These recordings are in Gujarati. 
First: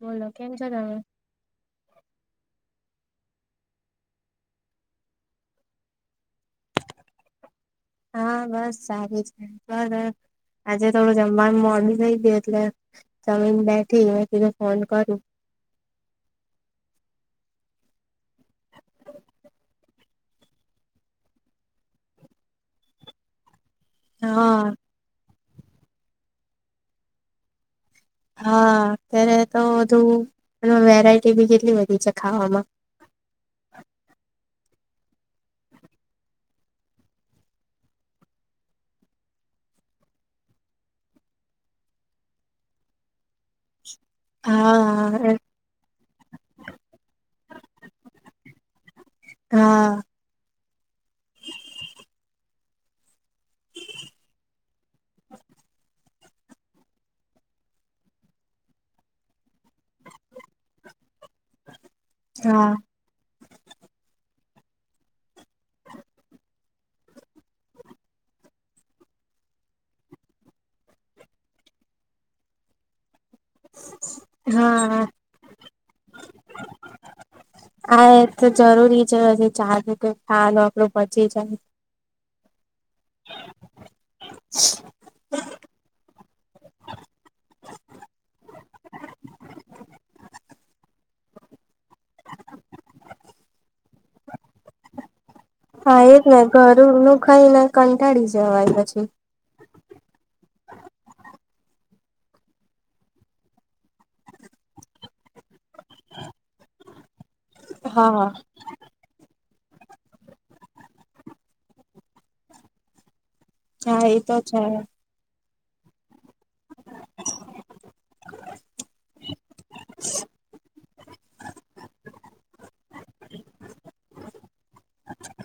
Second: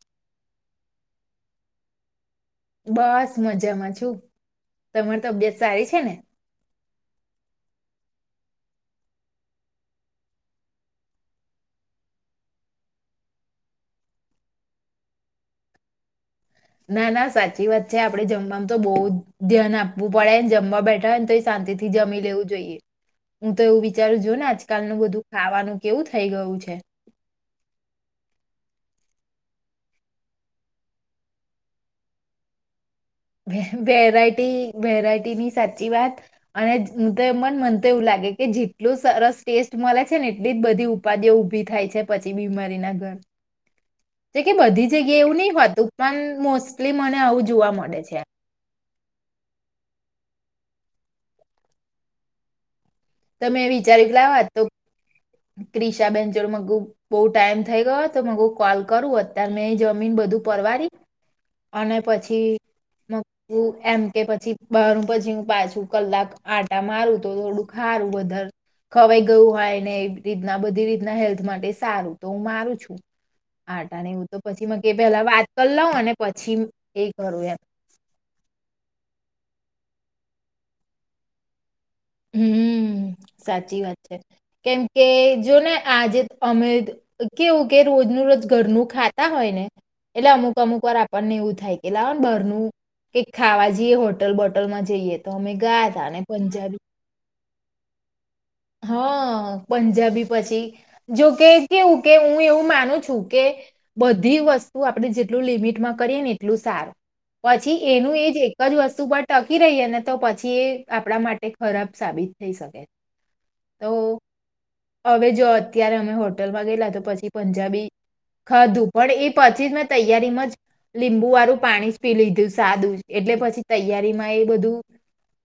બોલો કેમ છો તમે? બસ મજામાં છું, તમારી તબિયત સારી છે ને? હા, બસ સારી છે પર આજે થોડું જમવાનું મોડું થઈ ગયું, એટલે જમીને બેઠી મે કીધું ફોન કરું ના ના સાચી વાત છે, આપડણે જમવાનું તો બો ધ્યાન આપવું પડેને જમવા બેઠા હોયને તો શાંતિ થી જમી લેવું જોઈએ. તો એવું વિચારું જો ને હા આજકાલનું બધું, ખાવાનું કેવું થઈ ગયું છે, હા, અત્યારે તો બધું વેરાયટી ભી કેટલી બધી છે, ખાવામાં વેરાયટી વેરાયટીની સાચી વાત અને તો મને મન તો એવું લાગે કે જેટલું સરસ ટેસ્ટ મળે છે, ને એટલી જ બધી ઉપાધિઓ ઉઊભી થાય છે, પછી બીમારીના ઘર જે કે બધી જગ્યા હા એવું ન હોતું પણ મોસ્ટલી મને આવું જોવા મળે છે, હા તમે [unintelligible] તો ક્રિષ બો ટાઈમ થઈ ગયો તો, કોલ કરું અત્યારે મેં જમીન બધું પરવારી અને પછી હા મ ઉ એમ કે પછી બહાર પછી હું પાછું કલાક આટા મારું તો થોડુંક, હારું વધારે ખવાઈ ગયું હોય, ને એ રીતના બધી રીતના હેલ્થ માટે સારું તો હું મારું છું. આટા ને એવું તો પછી હા પેલા વાત લઉં અને પછી એ કરું એમ આ એ તો જરૂરી છે [unintelligible] હમ્મ. હમ્મ સાચી વાત છે કેમ કે જો ને આજે અમે કેવું કે રોજનું રોજ ઘરનું ખાતા હોય ને એટલે અમુક અમુક વાર આ આપને એવું થાય કે લાવ ને ભરનું કે ખાવા જઈએ હોટલ બોટલ માં જઈએ. તો અમે ગા ત પંજાબી ખઈ ને કંટાળીશ જવાય પછી. હા પંજાબી પછી જોકે કેવું કે હું એવું માનું છું કે બધી વસ્તુ આપણે જેટલું લિમિટમાં કરીએ ને એટલું સારું. પછી એનું હા એજ એક જ વસ્તુ પ ટકી રહીએ ને તો પછી એ આપણા માટે ખરાબ સાબિત થઈ શકે. હા એ તો છે. ત્યારે અમે હોટલમાં ગયેલા તો પછી પંજાબી ખાધું પણ એ પછી જ મેં તૈયારીમાં જ લીંબુ વાળું પાણી જ પી લીધું સાદું એટલે પછી તૈયારીમાં એ બધું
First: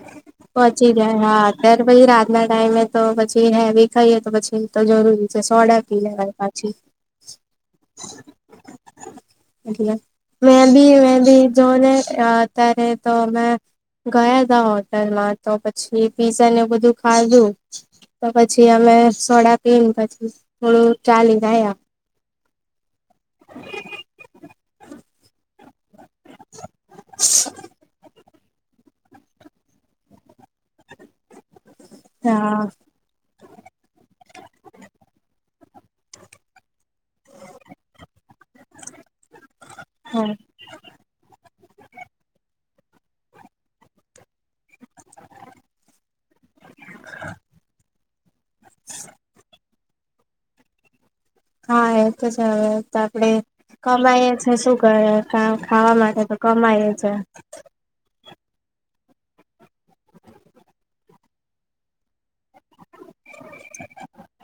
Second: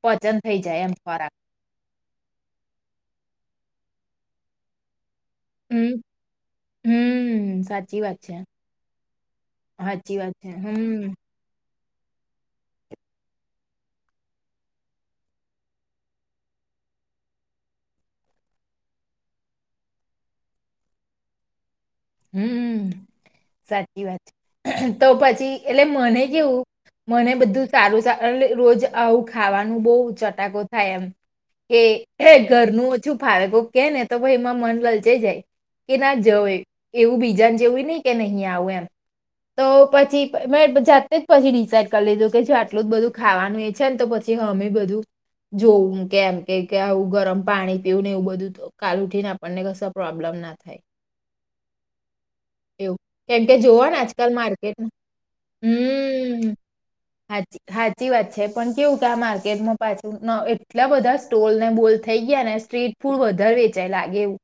પચન થઈ પહોંચી એમ જાય ખોરાક હા અત્યારે પછી રાતના ટાઈમે તો પછી હેવી ખાઈએ તો પછી તો જરૂરી સોડા હમ પી લવા પાછી. હમ સાચી વાત છે સાચી વાત છે મે ભી હમ મે ભી જોનને અત્યારે તો અમે ગયા તા હોટલમાં તો પછી પીઝા ને બધું ખાધું તો પછી અમે સોડા પીને પછી થોડું ચાલી ગયા. હમ્મ. સાચી વાત છે. તો પછી એટલે મને કેવું મને બધું સારું અને રોજ આવું ખાવાનું બહુ ચટ થાય એમ કે હા ઘરનું ઓછું ફાવે. કે ને તો ભાઈ એમાં મંડલ જઈ જાય. કે ના જવય એવું બીજાને જેવું નહી કે નહીં આવું એમ તો પછી હા મેં જાતે જ પછી ડિસાઇડ કરી લીધું કે આટલું જ બધું ખાવાનું એ છે ને તો પછી હમે બધું જોવું કેમ કે આવું ગરમ પાણી પીવું ને એવું બધું તો કાલ ઉઠી ને આપણને પ્રોબ્લેમ ના થાય. હા એ તો છે હવે તો એવું આપડે કેમ કે જોવા ને કમાય આજકાલ છે શું માર્કેટમાં કર ખાવા માટે તો હમ કમાય છે. હાચી હાચી વાત છે પણ કેવું કે આ માર્કેટમાં પાછું એટલા બધા સ્ટોલને બોલ થઈ ગયા ને સ્ટ્રીટ. પૂર વધારે વેચાય લાગે એવું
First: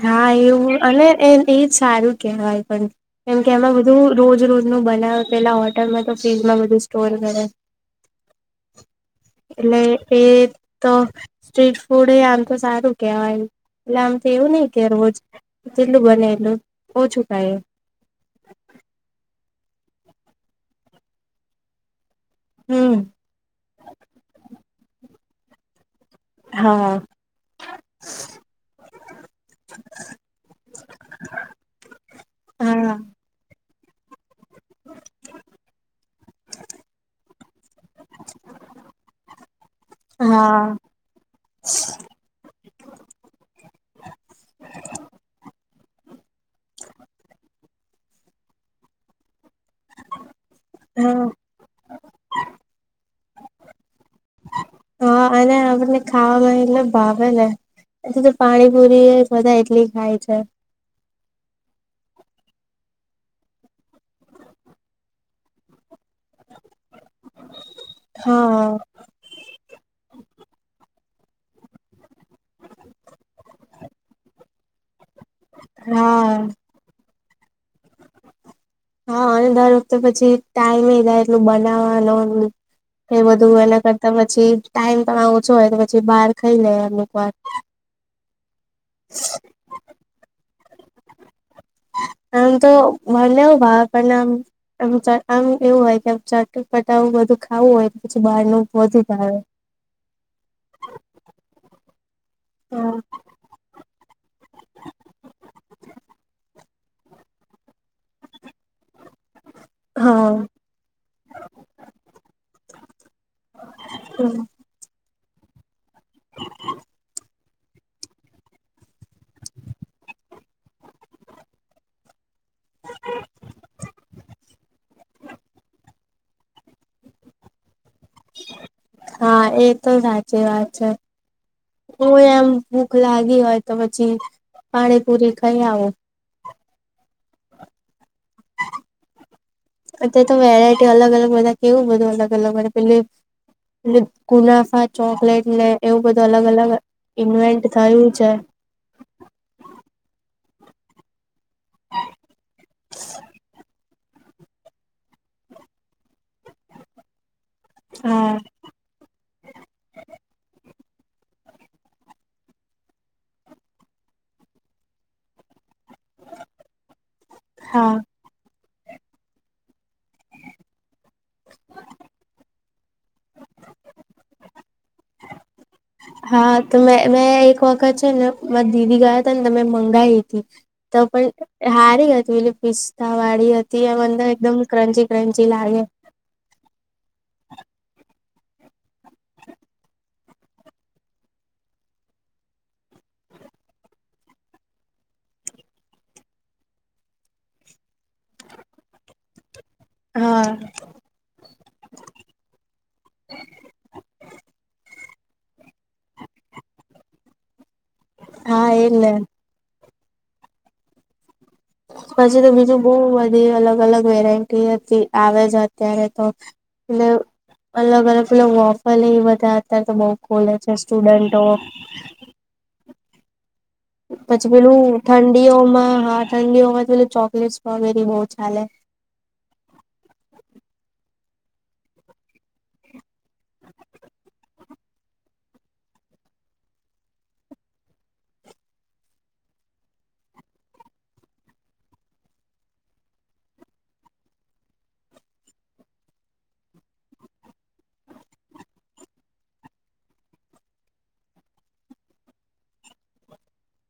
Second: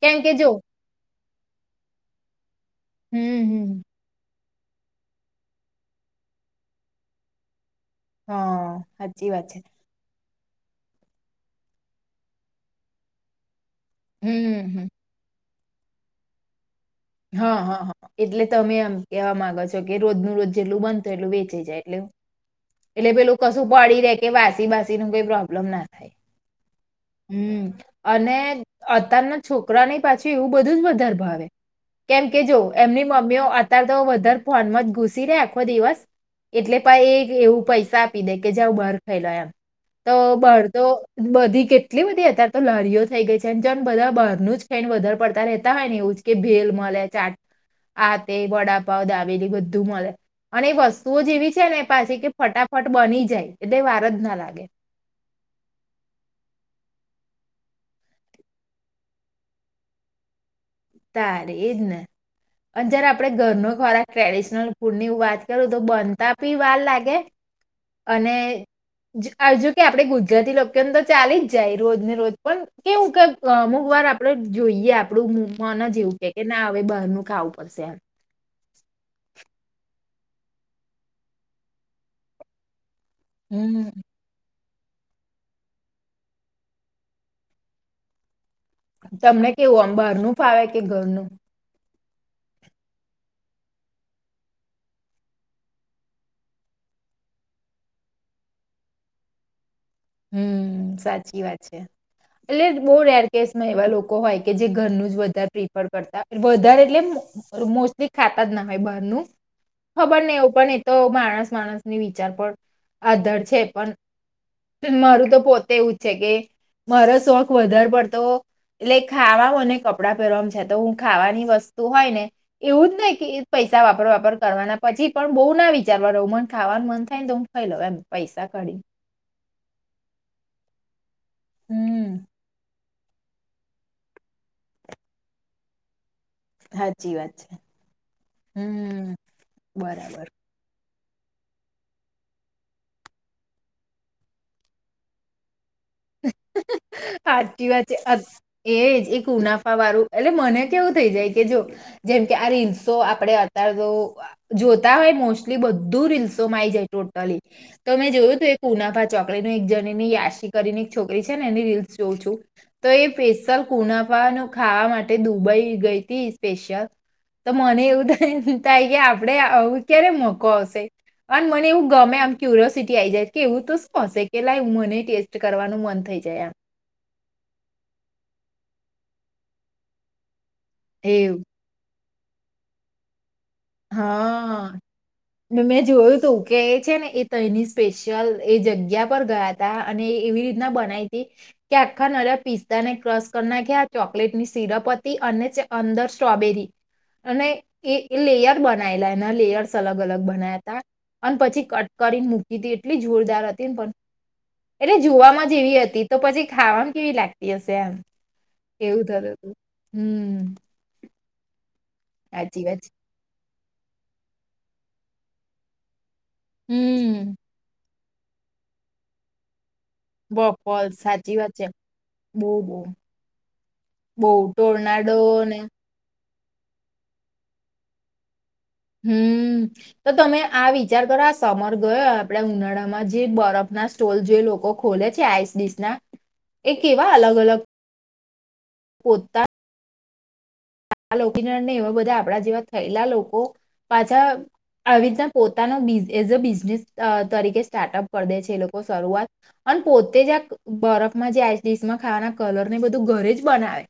કેમ કે હા જો એવું અને એ સારું કેહેવાય. કેમ હમ કે એમાં હમ બધું રોજ રોજ નું બનાવ પેલા હોટલમાં તો ફ્રીજમાં બધું સ્ટોર કરે. હા. વાત છે એટલે એ તો સ્ટ્રીટ ફૂડ આમ તો સારું કેહેવાય. એટલે આમ તો એવું નહિ હમ કે હમ રોજ લું બનેલું હા હા હા એટલે તમે આમ કેવા માંગો છો કે રોજ ન રોજ જેટલું બનતો એટલું વેચી જાય એટલું હમ એટલે પેલું કશું પડી રે કે વાસી બાસી ન કઈ પ્રોબ્મ બલમ નાને હા હમ અને અત્યારના છોકરાની પાછી એવું બધું જ વધારે ભાવે કેમ કે જો હા એમની મમ્મીઓ અ તો વધારે ફોનમાં જ ઘુસી રે આખો દિવસ એટલે પણ એ એવું પૈસા આપી દે કે જેું બહાર ખાઈ લો એમ તો પૈસા હા આપીદે કે જાઓ બહાર ખાઈલો એમ તો બહાર તો બધી કેટલી બધી અત્યારે તો લારીઓ થઈ ગઈ છે જોમ બધા બહારનું જ ખાઈને વધારે પડતા રેતા હોય ને એવું કે ભેલ મળ ચાટ આતે વડાપાવ દાબેલી બધ બધું મળે અને એ વસ્તુઓ હા જેવી છે ને એ પાછી કે ફટાફટ બની જાય એટલે વાર જ ના લાગે. હા અને આપણને ખાવામાં એટલે ભાવે ને એ તો પાણીપુરી બધા એટલી ખાય છે. તારે એજ ને અને જ્યારે આપડે ઘરનો ખોરાક ટ્રેડિશનલ ફૂડ ની વાત કરું તો બનતા પી વાર લાગે અને હા આ જોકે આપણે ગુજરાતી લોકોને તો ચાલી જ જાય રોજ ને રોજ. પણ કેવું કે અમુકવાર આપડું. જોઈએ. આપડું મનજ એવુ કે હા કે ના આવે બારનું ખાવું પડશે એમ. હા અને દર વખતે પછી ટાઈમ થાય એટલું બનાવાનો એ બધું વેલા હમ. કરતા પછી. ટાઈમ પણ ઓછો હોય તો પછી બહાર ખાઈ લે અમુક વાર. તમને કેવું આમ બાર નું ફાવે? કે ઘરનું? આમ તો બને એવું ભાવે પણમ આમ એવું હોય કે ચટ પટાાવું બધું ખાવું હોય પછી બહાર નું વધી જાવે. હમ્મ, સાચી વાત છે એટલે બહુ રેર કેસમાં એવા લોકો હોય કે જે ઘરનું જ વધારે પ્રિફર કરતા હોય વધારે એટલે એમ મોસ્ટ્લી ખા તા જ ના હોય બહારનું ખબર નઈ હા એવું પણ એ તો માણસ માણસની વિચાર પર આધાર છે પણ મારું તો પોતે એવું છેે કે મારા શો વધારે પડતો એટલે ખાવા અને કપડાં પહેરવામાં છે તો હું ખાવાની વસ્તુ હોય ને એવું જ નહીં કે પૈસા વાપર વાપર કરવાના પછી પણ બહુ ના વિચારવા રહું મન ખાવાનું મન થાય ને તો હું ખાઈ લઉં એમ. પૈસા કાઢીને. હા એ તો સાચી વાત છે. હમ હુંય એમ ભૂખ લાગી હોય તો પછી પાણીપુરી ખાઈ આવું. સાચી વાત છે. હમ્મ બરાબર. યટી અલગ-અલગ બધા કેવું બધું અલગ અલગ પેહલે એ ગુનાફા ચોકલેટને સાચી વાત છે એજ એક ગુનાફાવાળું એટલે મને કેવું થઈ જાય કે જો જેમ કે આ રીલ્સો આપણે અત્યારે તો જોતા હોય મોસ્ટલી બધું રીલ્સો મા આઈ જાય ટોટલી તો મેં જોયું હા હતું એક ઉનાફા ચોકલેટનું એક જણીની યાશિ છોકરી છે ને રીલ્સ જોઉં છું તો એ સ્પેશલ કુનાફા ખાવા માટે દુબઈ ગઈ સ્પેશિલ તો મને હા. એવું થયું ગયા આપડે આવું ક્યારે મોકો આવશે અને મને એવું ગમે આમ ક્યુરિસિટી આઈ જાય કે એવું તો શું હશે કે લાય મનેય ટેસ્ટ કરવાનું મ હા તો મે મેં એક વખત છે ને મારા દીદી ગયા હતા ને તમે મંગાઈ હતી. તો એવું પણ હારી હ તુંલે પિસ્તાવાળી અંદર એકદમ હા ક્રન્ચી ક્રંચી ને લાગે. મેં જોયું હતું કે છે ને એ તઈની સ્પેશિયલ એ જગ્યા પર ગયા તત અને એ એવી રીતના બનાઈ હતી કે આખા નર્યા પિસ્તા ને ક્રશ કરી નાખ્યા ચોકલેટની સિરપ હતી અને અંદર સ્ટ્રોબેરી અને એ એ લેયર બનાયેલા એના લેયરસ અલગ અલગ હા. બનાયાતા અને પછી કટ કરીને મૂકી તી એટલી જોરદાર હતી ને પણ. એટલે જોવામાં જેવી હતી તો પછી ખાવામાં કેવી લાગતી હશે એમ. હા એજ એવું ને થતું હતું. હમ્મ. પછી તો બીજું બઉ વધે અલગ અલગ વેરાયટી હતી આવે છે અત્યારે તો એલે હમ અલગ અલગ. [unintelligible] ત્યારે તો બઉ કોલેજ બફોલ હોસ્ટેલ બંદ સાચી વાત પડે. છે બહુ બહુ બહુ પછી પેલું ટોર્નાડો ને ઠંડીઓમાં હા ઠંડીઓમાં પેલું ચોકલેટ સ્ટ્રોબેરી બહુ ચાલેે. હમ તો તમે આ વિચાર કરો આ સમર ગયો આપડે ઉનાળામાં જે બરફના સ્ટોલ જે લોકો ખોલે છે આઈસ ડીસ ના એ કેવા અલગ અલગ પોતા નઈ એવા બધા આપડા જેવા થયેલા લોકો પાછા આવી રીતના પોતાનો બ એઝ અ બિઝનેસ તરીકે સ્ટાર્ટઅપ કરી દે છે એ લોકો શરૂઆત અન પોતે જ આ બરફમાં જે આઈસડીશમાં ખાવાના કલરને બધું ઘરે જ બનાવે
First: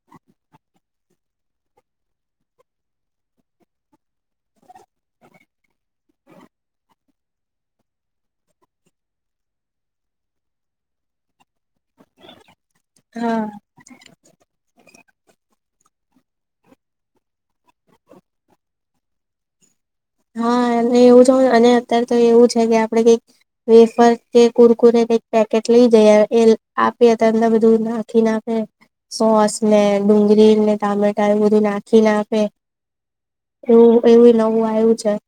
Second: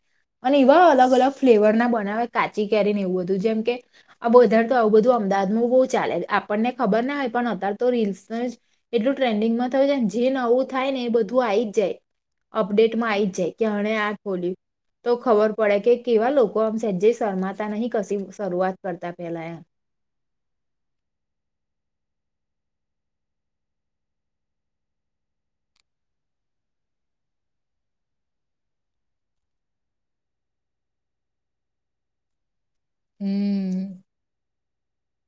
અને એવા અલગ અલગ ફ્લેવર ના બનાવે કાચી કેરીને એવું બધું જેમ કે આ બધારે તો આવું બધું અમદાવાદમાં બઉ ચાલે આપણને ખબર ના હોય પણ અત્યારે તો રીલ્સ એટલું ટ્રેન્ડિંગમાં થયું છે જે નવું થાય ને એ બધું આઈ જાય અપડેટમાં આવી હા. જાય કે આણે આ ખોલ્યું. તો ખબર પડે કે કેવા લોક કો આમ સંજય શર્માતા નહી કસી શરૂઆત કરતા પેહેલા એ. હા અને એવું છે અને અત્યારે તો એવું છે કે આપડે કઈક વેફર કે કુરકુરેને કઈક પેકેટ લઈ જઈએ એ આપી અત બધું નાખી નાખે સોસ ને ડુંગળી ને ટામેટા એવુ બધું નાખી ના આપે. એવું એવું નવું એવુ. છા.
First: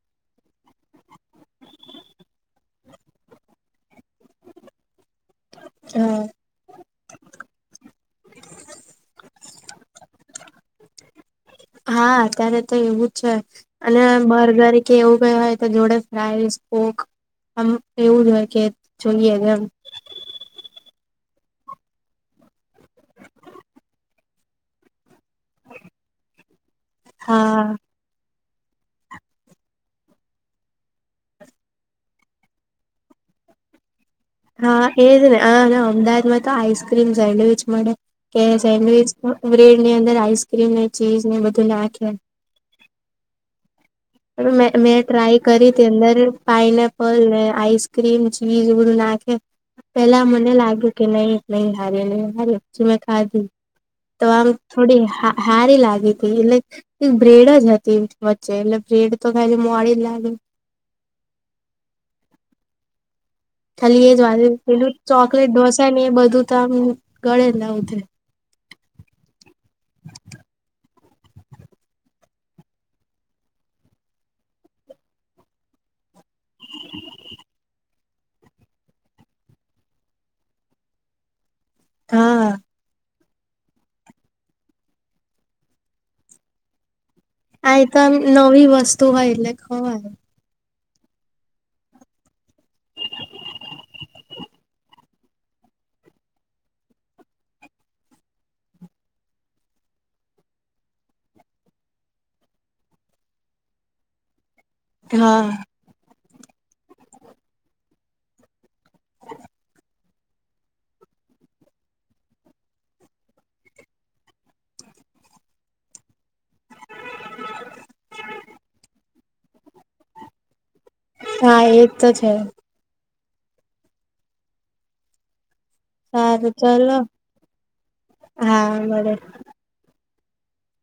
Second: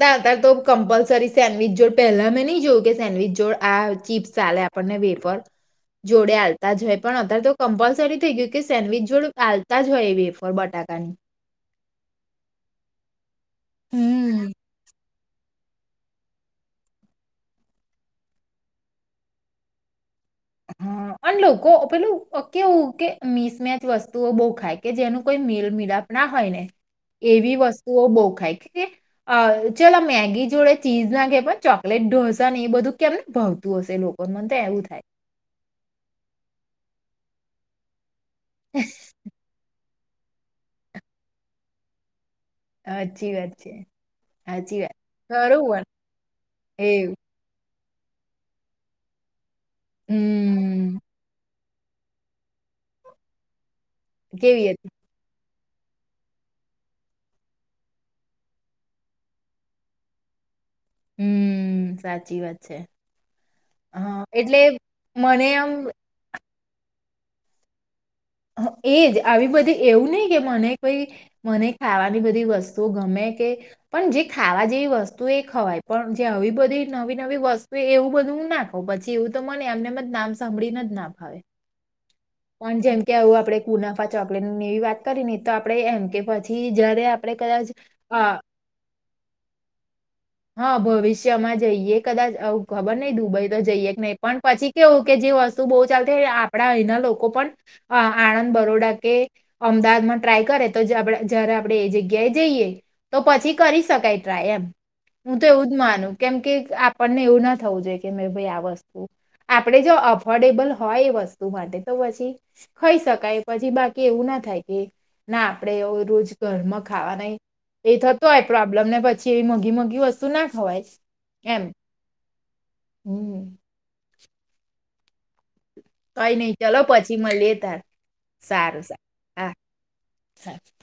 તાર તાર તો કમ્પલસરી સેન્ડવીચ જો પહેલા મેં નહી જોયું કે સેન્ડવીચ જોડ આ ચીપ્સ આલે આપણને વેર પર હા. જોડે આવતા જ હોય પણ અત્યારે તો કમ્પલસરી થઈ ગયું કે સેન્ડવિચ જોડું ચાલતા જ હોય એ બેફોર બટાકાની. હા અત્યારે તો એવું છે. અને હમ્મ બરગર કે એવું લઇ હોય તો જોડે રાઈસ સ્પોક આમ એવું જ હોય કે જોઈએ એમ. હ અન લોકો પેલું કેવું કે મિસમેચ વસ્તુઓ બહુ ખાય કે જેનું કોઈ મેલ મિલાપ ના હોય ને એવી હા વસ્તુઓ બોખાય. કે અ ચલા મેગી જોડે ચીઝ ના કેહે પણ ચોકલેટ ઢોસા એ બધું ક્યારે ક ભાવતું હશે લો? કો મન આવું થાય. આ અમદાવાદ માં તો આઈસક્રીમ સેન્ડવીચ મળે. કે સેન્ડવિચ બ્રે ની અંદર આઈસક્રીમ ને ચીઝ ને બધું નાખે. હાચી વાત છે. અને મે સાચી મેં વાત ટ્રાય ખરું કરી પણ તી અંદર પાઇનેપલ એવું ને આઈસ ક્રીમ ચીઝ ને એ બધુ નાખે. પેલા મને લાગ્યું હમ કે નહી નહી હરે નહી હરે પછી મેં ખાધી. તો આમ કેવી હતી થોડી હા હારી લાગી હતી એટલે એક બ્રેડ જ હતી વચ્ચે એટલે. બ્રેડ તો ખાલી મોડી લાગે. હમ્મ સાચી વાત છે. ખાલી એ હા જ ભાયું એટલે પેલું મને ચોકલેટ આમ ડોસા ને એ બધું તમ ગળે ના ઉતરે. એજ આવી બધી, એવું નહી કે મને કોઈ, મને ખાવાની બધી વસ્તુઓ ગમે, કે પણ જે ખાવા જેવી વસ્તુ એ ખવાય, પણ. જે આવી બધી નવી નવી વસ્તુ, એવું. બધું નાખાવું, પછી એવું તો મને એમને એમ નામ સાંભળીને જ ના ફાવે. હા પણ જેમ કે આવું આપડે કુનાફા ચોકલેટ, એવી વાત કરી ને, તો આપડે એમ કે, પછી જયારે આ તો નવી વસ્તુ હોય, એટલે ખવાય. હા, ભવિષ્યમાં જોઈએ, કદાચ. ખબર નહીં, દુબઈ તો જઈએ કે નહીં. પણ પછી કેવું કે, જે વસ્તુ બહુ ચાલતી, આપડા અહીના લોકો. લોકો પણ આણંદ, બરોડા કે અમદાવાદમાં ટ્રાય કરે, તો જ્યારે આપણે એ જગ્યાએ જઈએ, તો પછી કરી શકાય ટ્રાય, એમ. હું હા. તો એવું જ માનું. કેમ કે, આપણને એવું ના થવું જોઈએ કે, ભાઈ, આ વસ્તુ આપણે જો અફોર્ડેબલ હોય, એ વસ્તુ માટે. તો પછી ખાઈ શકાય, પછી બાકી એવું ના થાય કે, ના, આપડે રોજ. ઘર માં ખાવા ન એ થતો હોય પ્રોબ્લેમ ને, પછી. જેવી મોઘી મોઘી વસ્તુ ના ખવાય. હા, એમ એજ તો છે. હમ. કઈ સારું નહીં. ચાલો, ચલો પછી મળીએ. તો હા સારું, સારું. મળે. હા. સારું